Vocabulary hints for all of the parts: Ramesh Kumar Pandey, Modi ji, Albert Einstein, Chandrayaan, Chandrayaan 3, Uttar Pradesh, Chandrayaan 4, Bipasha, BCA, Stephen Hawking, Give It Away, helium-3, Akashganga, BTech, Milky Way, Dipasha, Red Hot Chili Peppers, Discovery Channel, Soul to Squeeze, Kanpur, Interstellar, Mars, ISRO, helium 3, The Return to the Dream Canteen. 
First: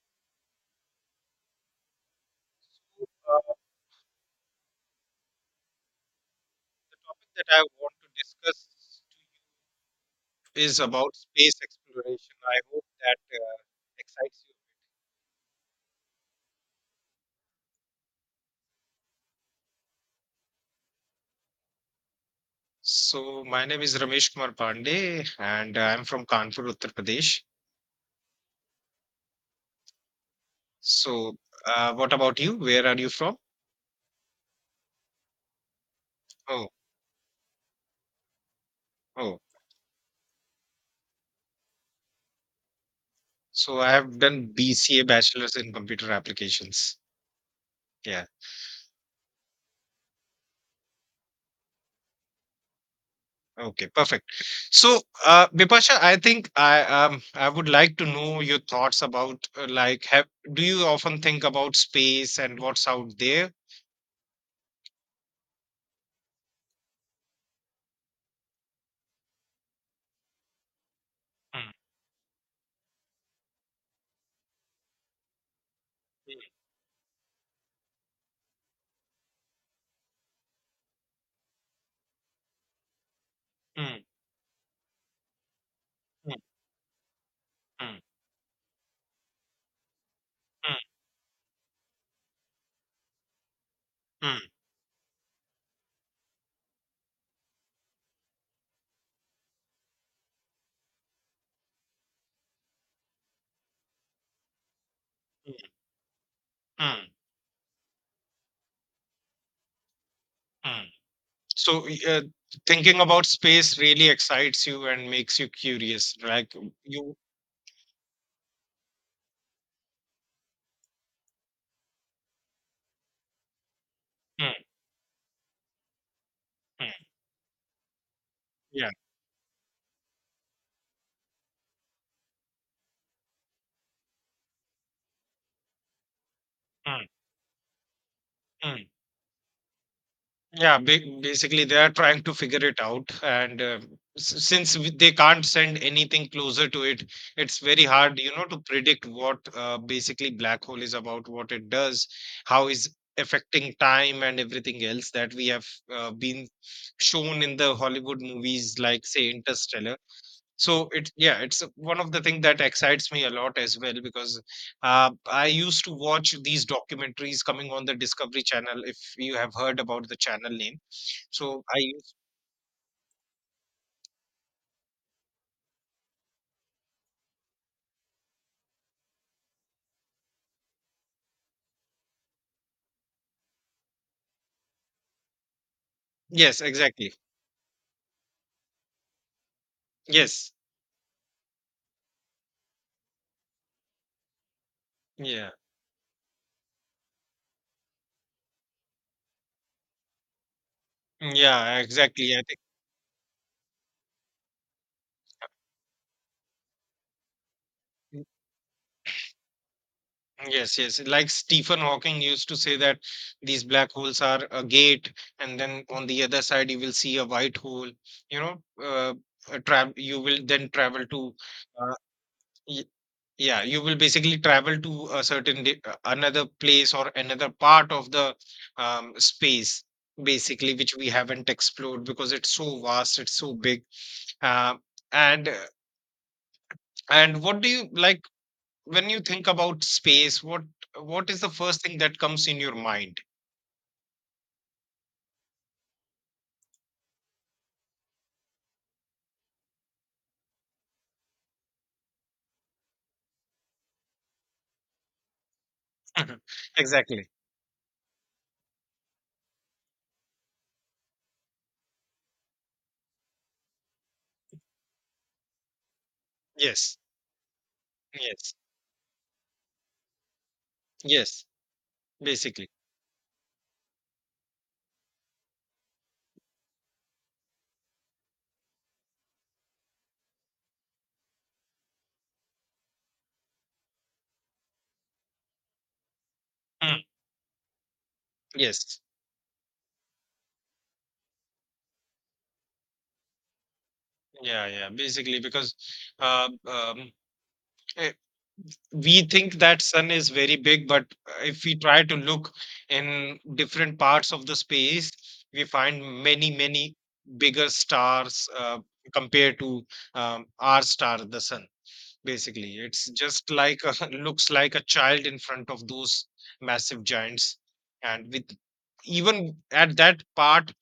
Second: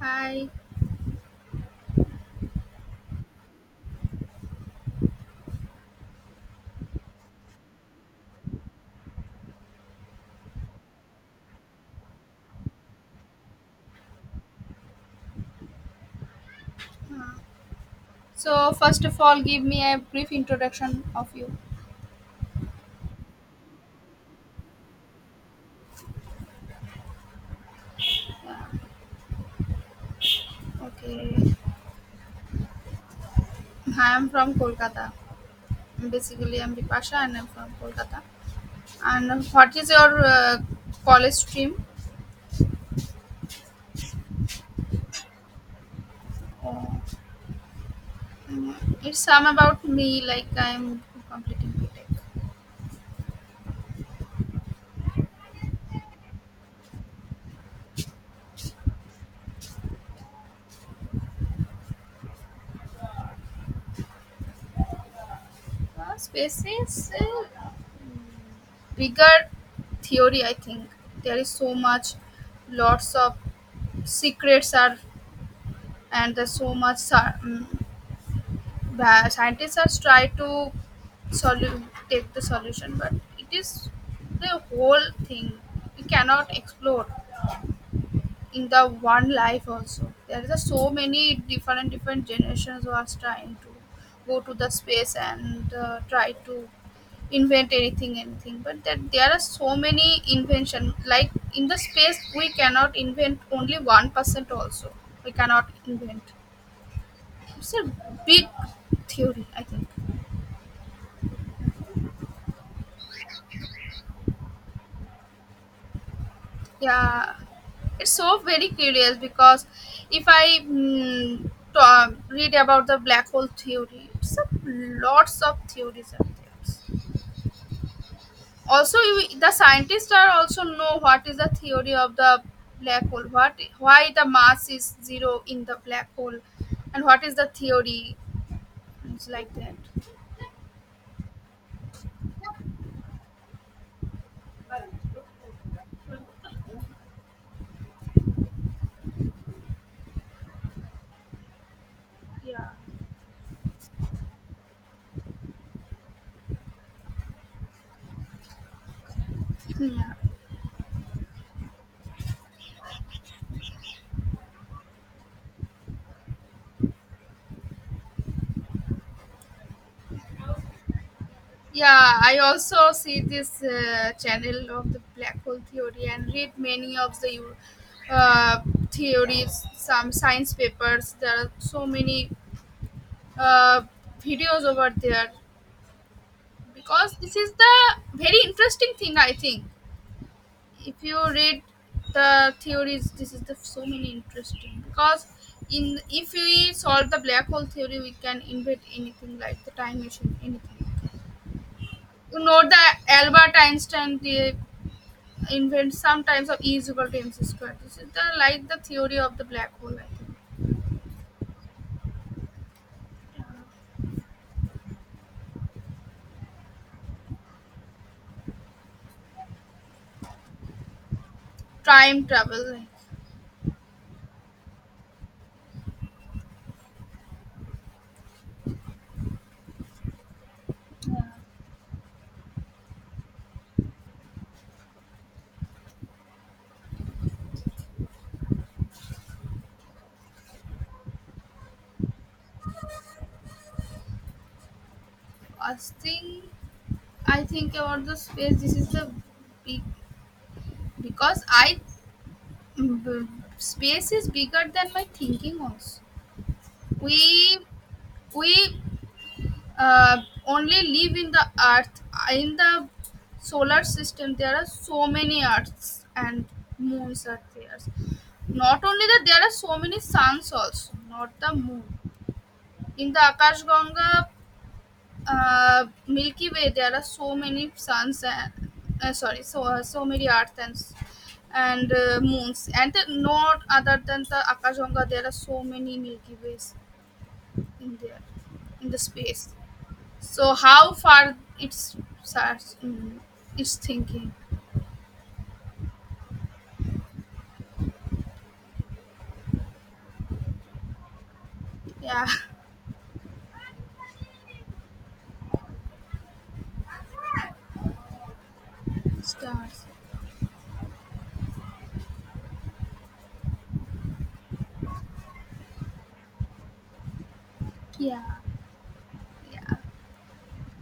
Hi. Uh, that I want to discuss is about space exploration. I hope that excites you. So first of all, give me a brief introduction of you. So, my name is Ramesh Kumar Pandey, and I'm from Kanpur, Uttar Pradesh. Yeah. So, Okay. What about you? Where are you from? Hi, I'm from Kolkata. Basically, Oh, I'm Dipasha and I'm from Kolkata. oh. And what is your college stream? So, I have done BCA, Bachelor's in Computer Applications. Oh, Yeah. mm, it's some about me, like I'm completing BTech. Okay, perfect. So, Bipasha, I think I would like to know your thoughts about like have do you often think about space and what's out there? Space is bigger theory, I think. There is Mm, so much, lots of secrets are, and there's so much. The scientists are try to solu- take the solution, but it is mm, the whole thing, we mm, cannot explore mm, in the one life. Also there is a mm, so many different different generations who are trying to go mm, to the space and try to invent anything anything, but that there are so many invention, like in the space we cannot invent only 1% also, we mm, cannot invent. mm, It's a big theory, I think. mm. So, thinking about space really excites you and makes you curious. Like you, Yeah, it's so very curious because if I read about the black hole theory, it's a, mm, lots of theories out mm, there. yeah, Also you, the scientists are also know what is the theory of the black hole, what why the mass is zero in the black hole and mm, what is the theory. mm, It's like that, basically they are trying to figure it out, and they can't send anything closer to it, it's very hard, you know, to predict what basically black hole is about, what it does, how yeah. is affecting time and everything else that we have been shown in the Hollywood movies like say Interstellar. Hmm. So it yeah, it's one of the things that excites me a lot as well because I used to watch these documentaries coming on the Discovery Channel if you have heard about the channel name. So Yeah, I also see this channel of the black hole theory and read many of the uh, theories, some science papers. There are so many uh, videos over there yes, exactly. because this is the very interesting thing. I think Yes. if you read the theories, this is the so many interesting because Yeah. in if we solve the black hole theory, we can invent anything like the time machine, anything. Yeah, exactly. You I think know the Albert Einstein the invent sometimes of E is equal to mc squared. This is mm, the like the theory of the black hole, I think. yes, yes. Like Stephen Hawking used to say that these black holes are a gate, and then on the other side you will see a white hole. You know, a tra you will then travel to. Uh, Time travel, like Yeah, you will basically travel to a certain another place or another part of the space, basically, which we haven't explored because it's so vast, it's so big. Uh, and and what do you like when you think about space? What is the first thing that comes in your mind? a thing I think about the space. This is the big because I mm, b- space is bigger than my thinking. Also, Mhm. Exactly. we we uh, only live in the Earth in the solar system. There are so many Earths and Yes. moons are there. Yes. Not only that, there are so many suns also, not Yes. the moon. Basically. In the Akashganga, Milky Way, there are so many suns and sorry, so so many earths and moons, and the, not other than the Akashganga, there are so many Milky Ways Mm. in there, in the Yes. space. So how far it's starts, it's thinking, Yeah. Yeah. Basically, because uh, um, eh, we think that sun is very big, but if we try to yeah, look in different parts of the space, we find many, many bigger stars compared to stars, our star, the sun. Basically, it's just like looks like a child in front of those massive giants, yeah, and with even yeah. at that part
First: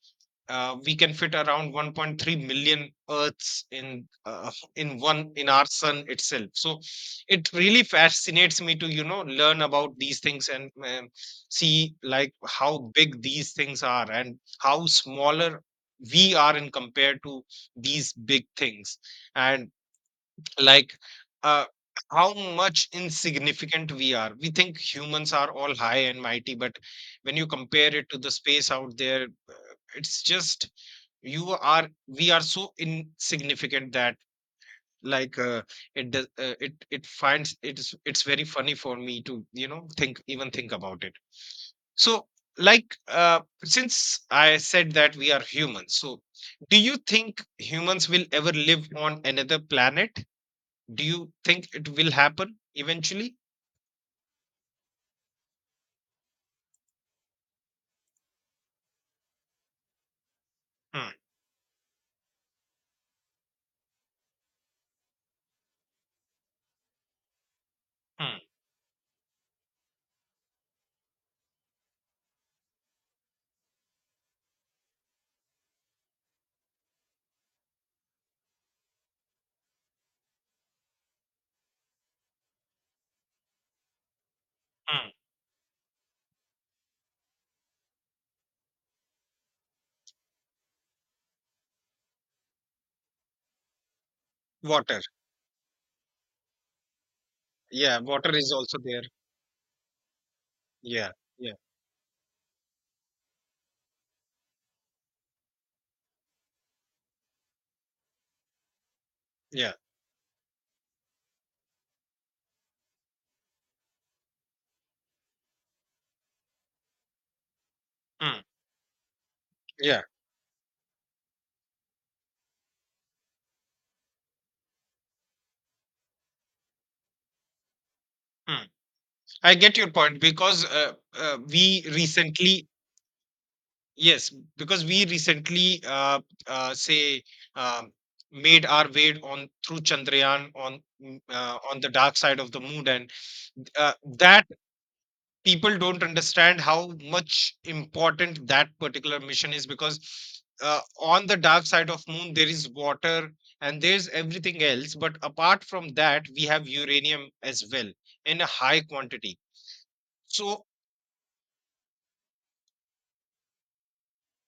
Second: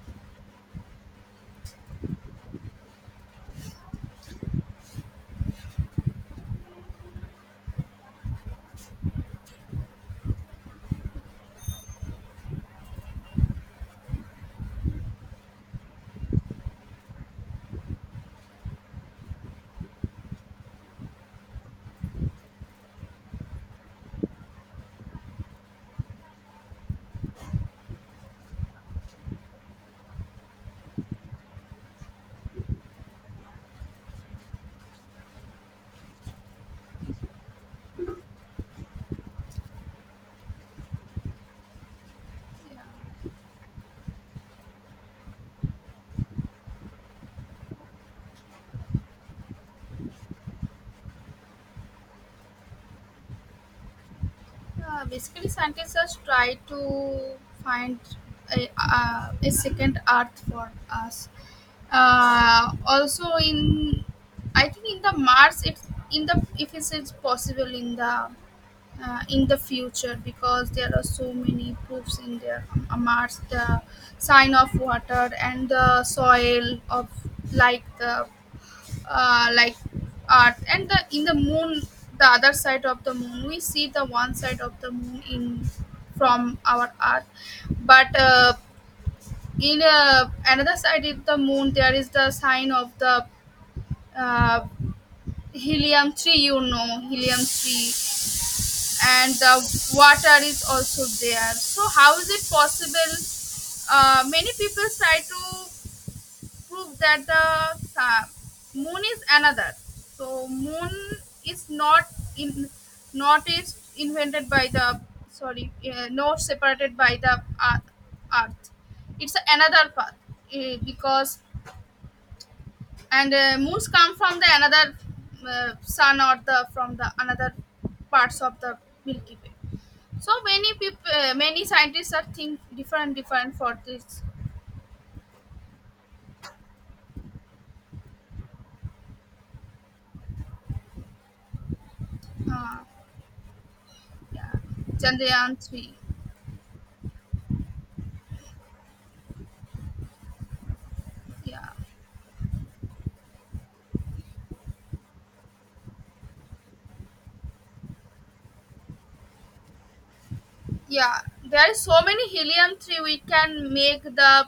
we can fit around 1.3 million earths in one in our sun itself, so it really fascinates me to, you know, learn about these things, and, see like how big these things are and how smaller we are in compared to these big things and like uh, how much insignificant we are. We think humans are all high and mighty, but when you compare it to the space out there, it's just you are we are so insignificant that like it finds it's very funny for me to, you know, think about it. So like since I said that we are humans, so do you think humans will ever live on another planet? Do you think it will happen eventually? Yeah, basically, scientists just try to find a second Earth for Hmm, us. Also, in I think in the Mars, it's in the if it's, it's possible hmm, in the future because there are so many proofs in there. Mars, the sign of water and the soil of like the like art and the in the moon, the other side of the moon. We see the one side of the hmm. moon in from our earth, but in another side of the moon there is the sign of the uh, Water. helium 3. You know helium 3 Yeah, water is also there. and the water is also Yeah, yeah, there, so how is it possible? Many people try to prove that the sa- moon is yeah. another. So moon is not in not is invented by the sorry not separated by the earth. Hmm, earth. It's another yeah, path, because and moons come from the another sun or the from the another parts of the Milky Way. I get your point So because many people, uh, many we scientists are think recently, different, different for this. yes, because we recently say um, made our way on through Chandrayaan on on the dark side of the Uh, moon, and uh, that yeah, Chandrayaan people three. don't understand how much important that particular mission is because on the dark Yeah, side of moon there is water and there's everything else, but apart from that we have uranium as well, in a high quantity. So yeah, there is so many helium 3 we can make the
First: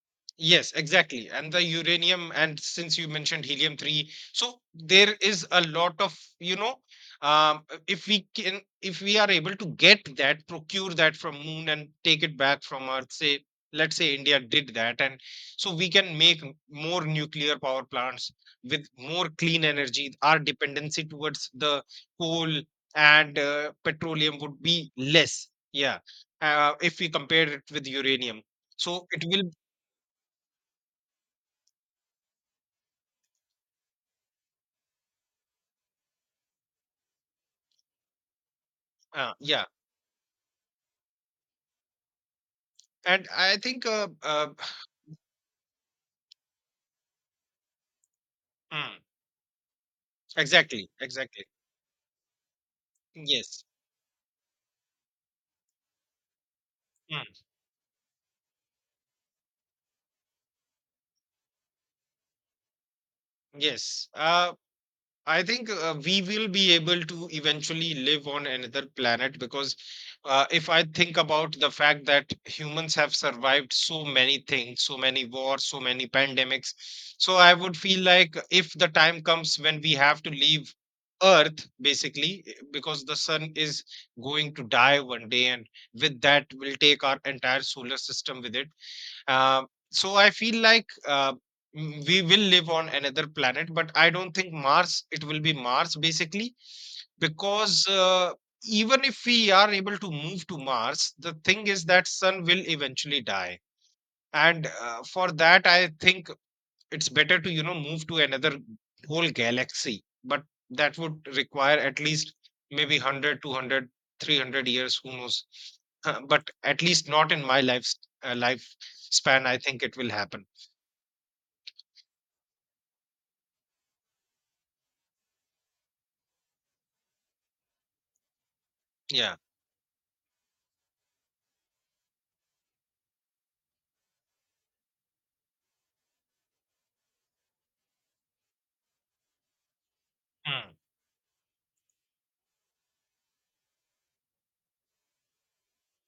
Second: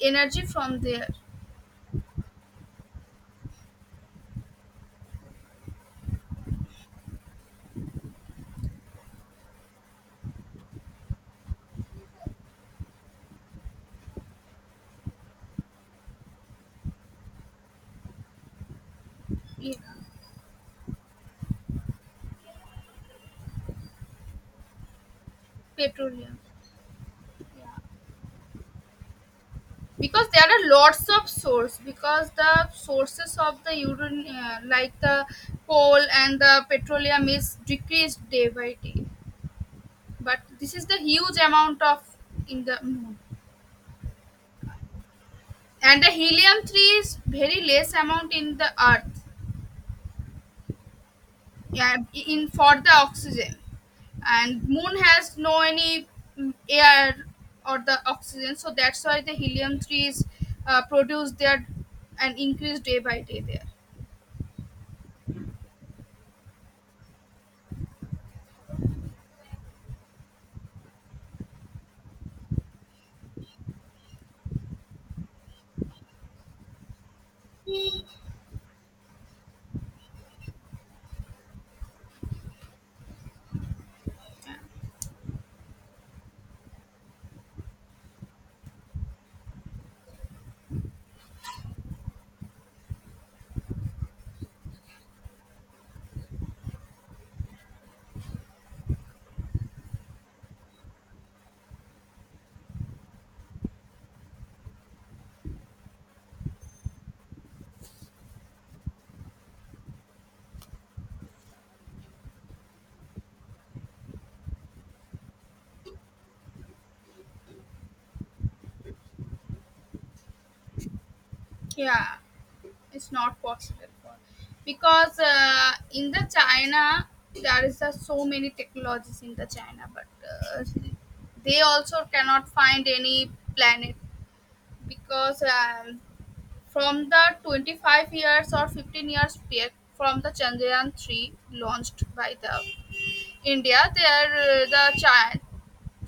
energy yes, from there. exactly. And the uranium, and since you mentioned helium-3, so there is a lot of, you know, if we can, if we are able to get that, procure that from moon and take it back from Earth, say, let's say India did that, and so we can make more nuclear power plants with more clean Yeah, energy. Our dependency towards the coal and petroleum would be less. Yeah, petroleum, if we compare it with uranium. So it will because there are lots of source because the sources of the uranium, like the coal and the petroleum is decreased day by day, yeah. but this is the huge amount of in the moon. And I think, And the helium 3 is very less amount in the mm, earth, exactly, exactly. yeah, in for the oxygen. Yes, And moon has no any air mm, or the oxygen, so that's why the helium trees produce their and increase day by day there. yes. I think we will be able to eventually live on another planet because if I think about the fact that humans have survived so many things, so many wars, so many pandemics, so I would feel like if the time comes when we have to leave Earth, basically, because the sun is going to die one day, and with that, we'll take our entire solar system with it. Uh, so I feel like we will live on another planet, but I don't think Mars, it will be Mars basically, because even if we are able to move to Mars, the thing is that sun will eventually die. And for that, I think it's better to, you know, move to another whole galaxy, but that would require at least maybe 100, 200, 300 years, who knows. But at least not in my life span, I think it will happen. Yeah, it's not possible for, because in the china there is so many technologies in Yeah. the china, but uh, they also cannot find any planet because from the 25 years or 15 years period from the Mm, Chandrayaan 3 launched by the India, there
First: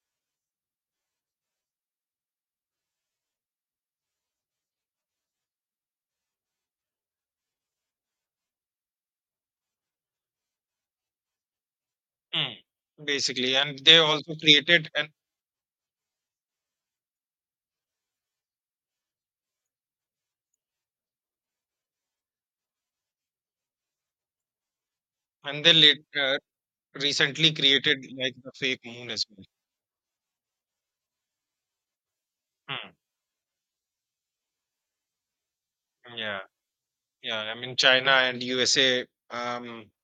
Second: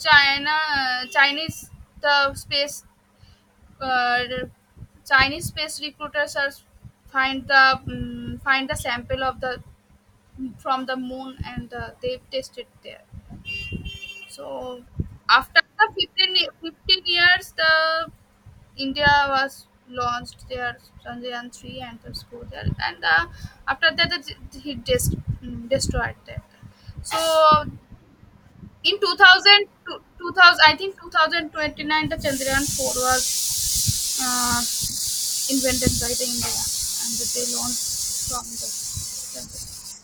China Chinese the space, uh, Chinese space recruiters are find the find the sample of the from the moon and they mm. tested there. Basically, and they also So created after the 15, ye- 15 years, the India was launched their Chandrayaan 3 and the score there, and after that, it, and they destroyed that. recently So created like the fake in moon as well. 2000, I think 2029, the Chandrayaan Mm, 4 was uh, invented by the yeah. India and Yeah, they I mean launched China and from the USA um Chandrayaan.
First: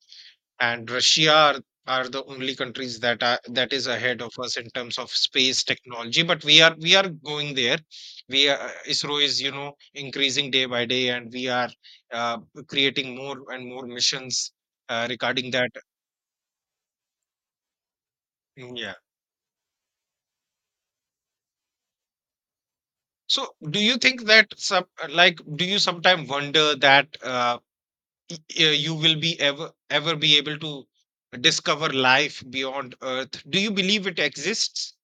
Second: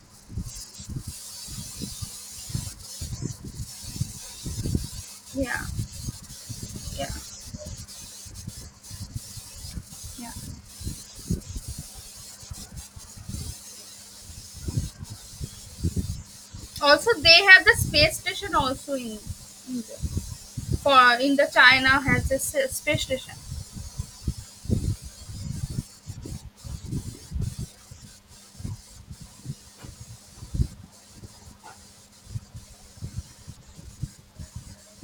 and Russia are the only countries that are that is ahead of us in terms of Yeah, space technology. But we are, we are yeah, going there. We are, ISRO is, you know, yeah. increasing day by day, and we are uh, creating more and more missions regarding that. Also, they have the space station Mm, yeah. also in India. For in the China has a space station. So do you think that some like do you sometimes wonder that y- you will be ever be able to discover life beyond Earth? Do you believe it exists?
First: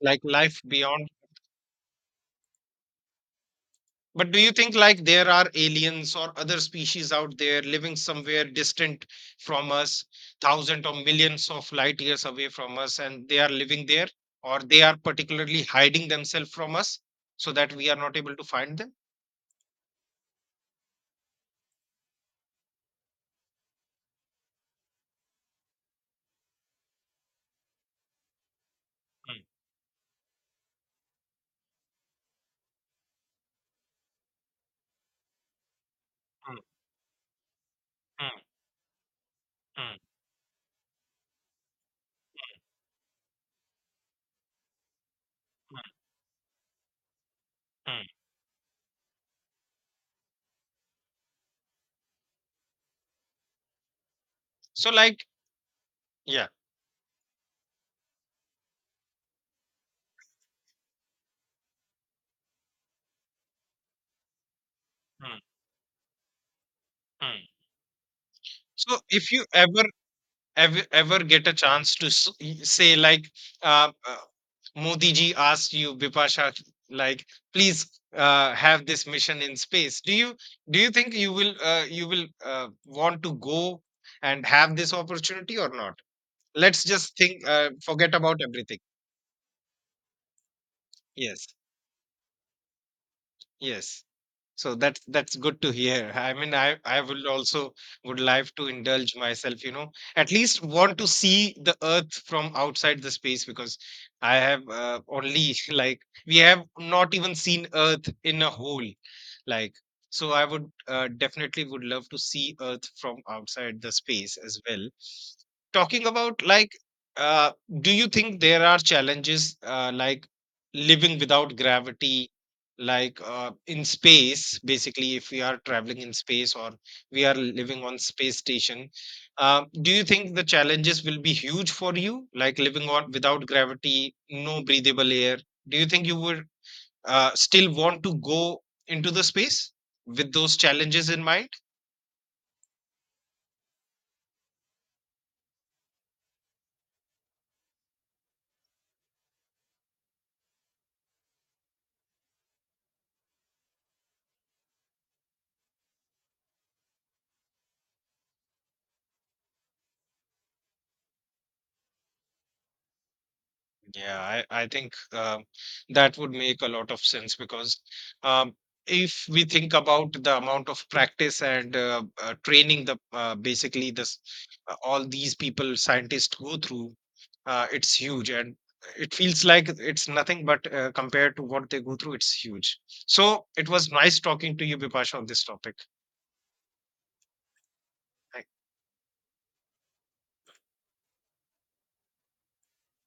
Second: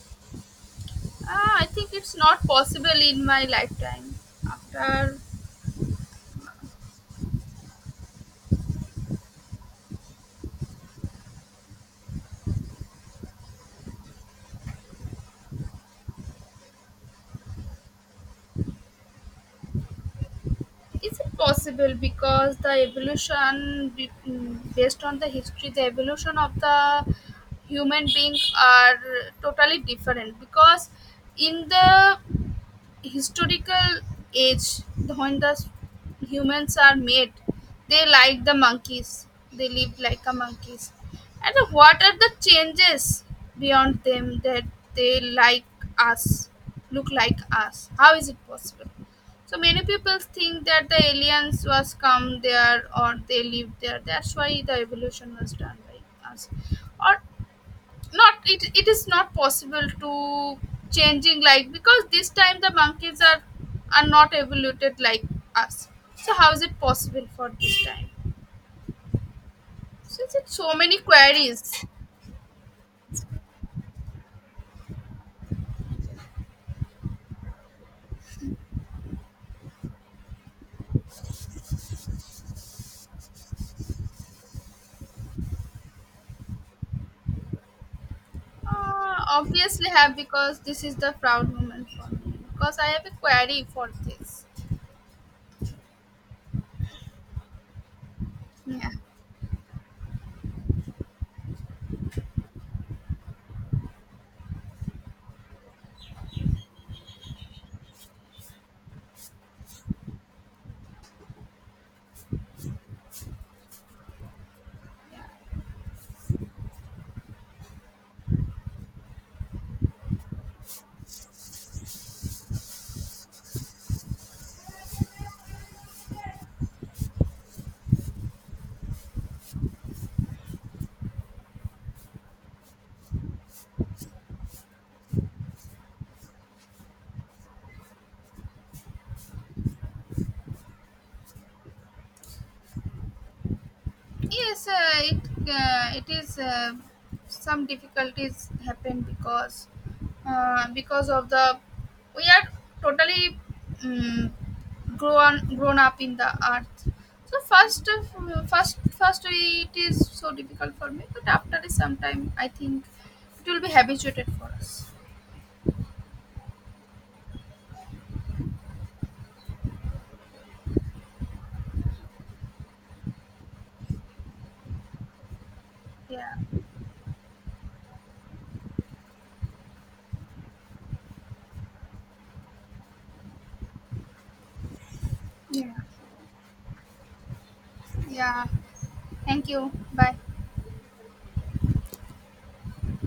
Like life beyond. Ah, I think it's not possible in my lifetime. But do you think like After, there are aliens or other species out there living somewhere distant from us, thousands or millions of light years away from us, and they are living there, or they are particularly hiding themselves from us so that we are not able to find them? is it possible because the evolution, based on the history, the evolution of the human being are Mm, totally different. Because in the historical age, when mm, humans are made, they like mm, the monkeys, they live mm, like a monkeys. And what are the changes beyond them? That they like mm, us, look like us, mm. how is it possible? So many people think that the aliens was come there, or they lived there. That's why the So, like, evolution was done by yeah. us or not. It, it is not possible to changing, like because this time the monkeys are not evoluted like Mm, us, so how is it possible for mm. this time, So, if you ever since it's so many ever get a queries. chance to say like uh, uh, Modi ji asked you Bipasha like please have this mission in space, do you think you will want to go and have this opportunity or not? Let's just think, forget about everything. Obviously have, because this is the Yes, proud moment for me, because I have a query yes. for this. So that's good to hear. I mean, I will also would like to Yeah. indulge myself, you know, at least want to see the Earth from outside the space because I have only like we have not even seen Earth in a whole, like, so I would definitely would love to see Earth from outside the space as well. Talking about like, uh, do you think there are challenges like living without gravity? Like in space basically if we are traveling in space or we are living on space station, do you think the challenges will be huge for you like living on without gravity, no breathable air? Do you think you would still want to go into the space with those challenges in mind? Yes, it is some difficulties happen because of the we are totally um, grown up in the earth. So first of- first first it is so difficult for me, but after some time I think it will be Yeah, habituated for I us. think that would make a lot of sense because um, if we think about the amount of practice and training the basically this all these people scientists Yeah, go through, it's huge and it feels like it's nothing but compared to what they go through, it's huge. So it was nice talking to you, Bipasha, on this yeah, topic. yeah. Thank you. Bye.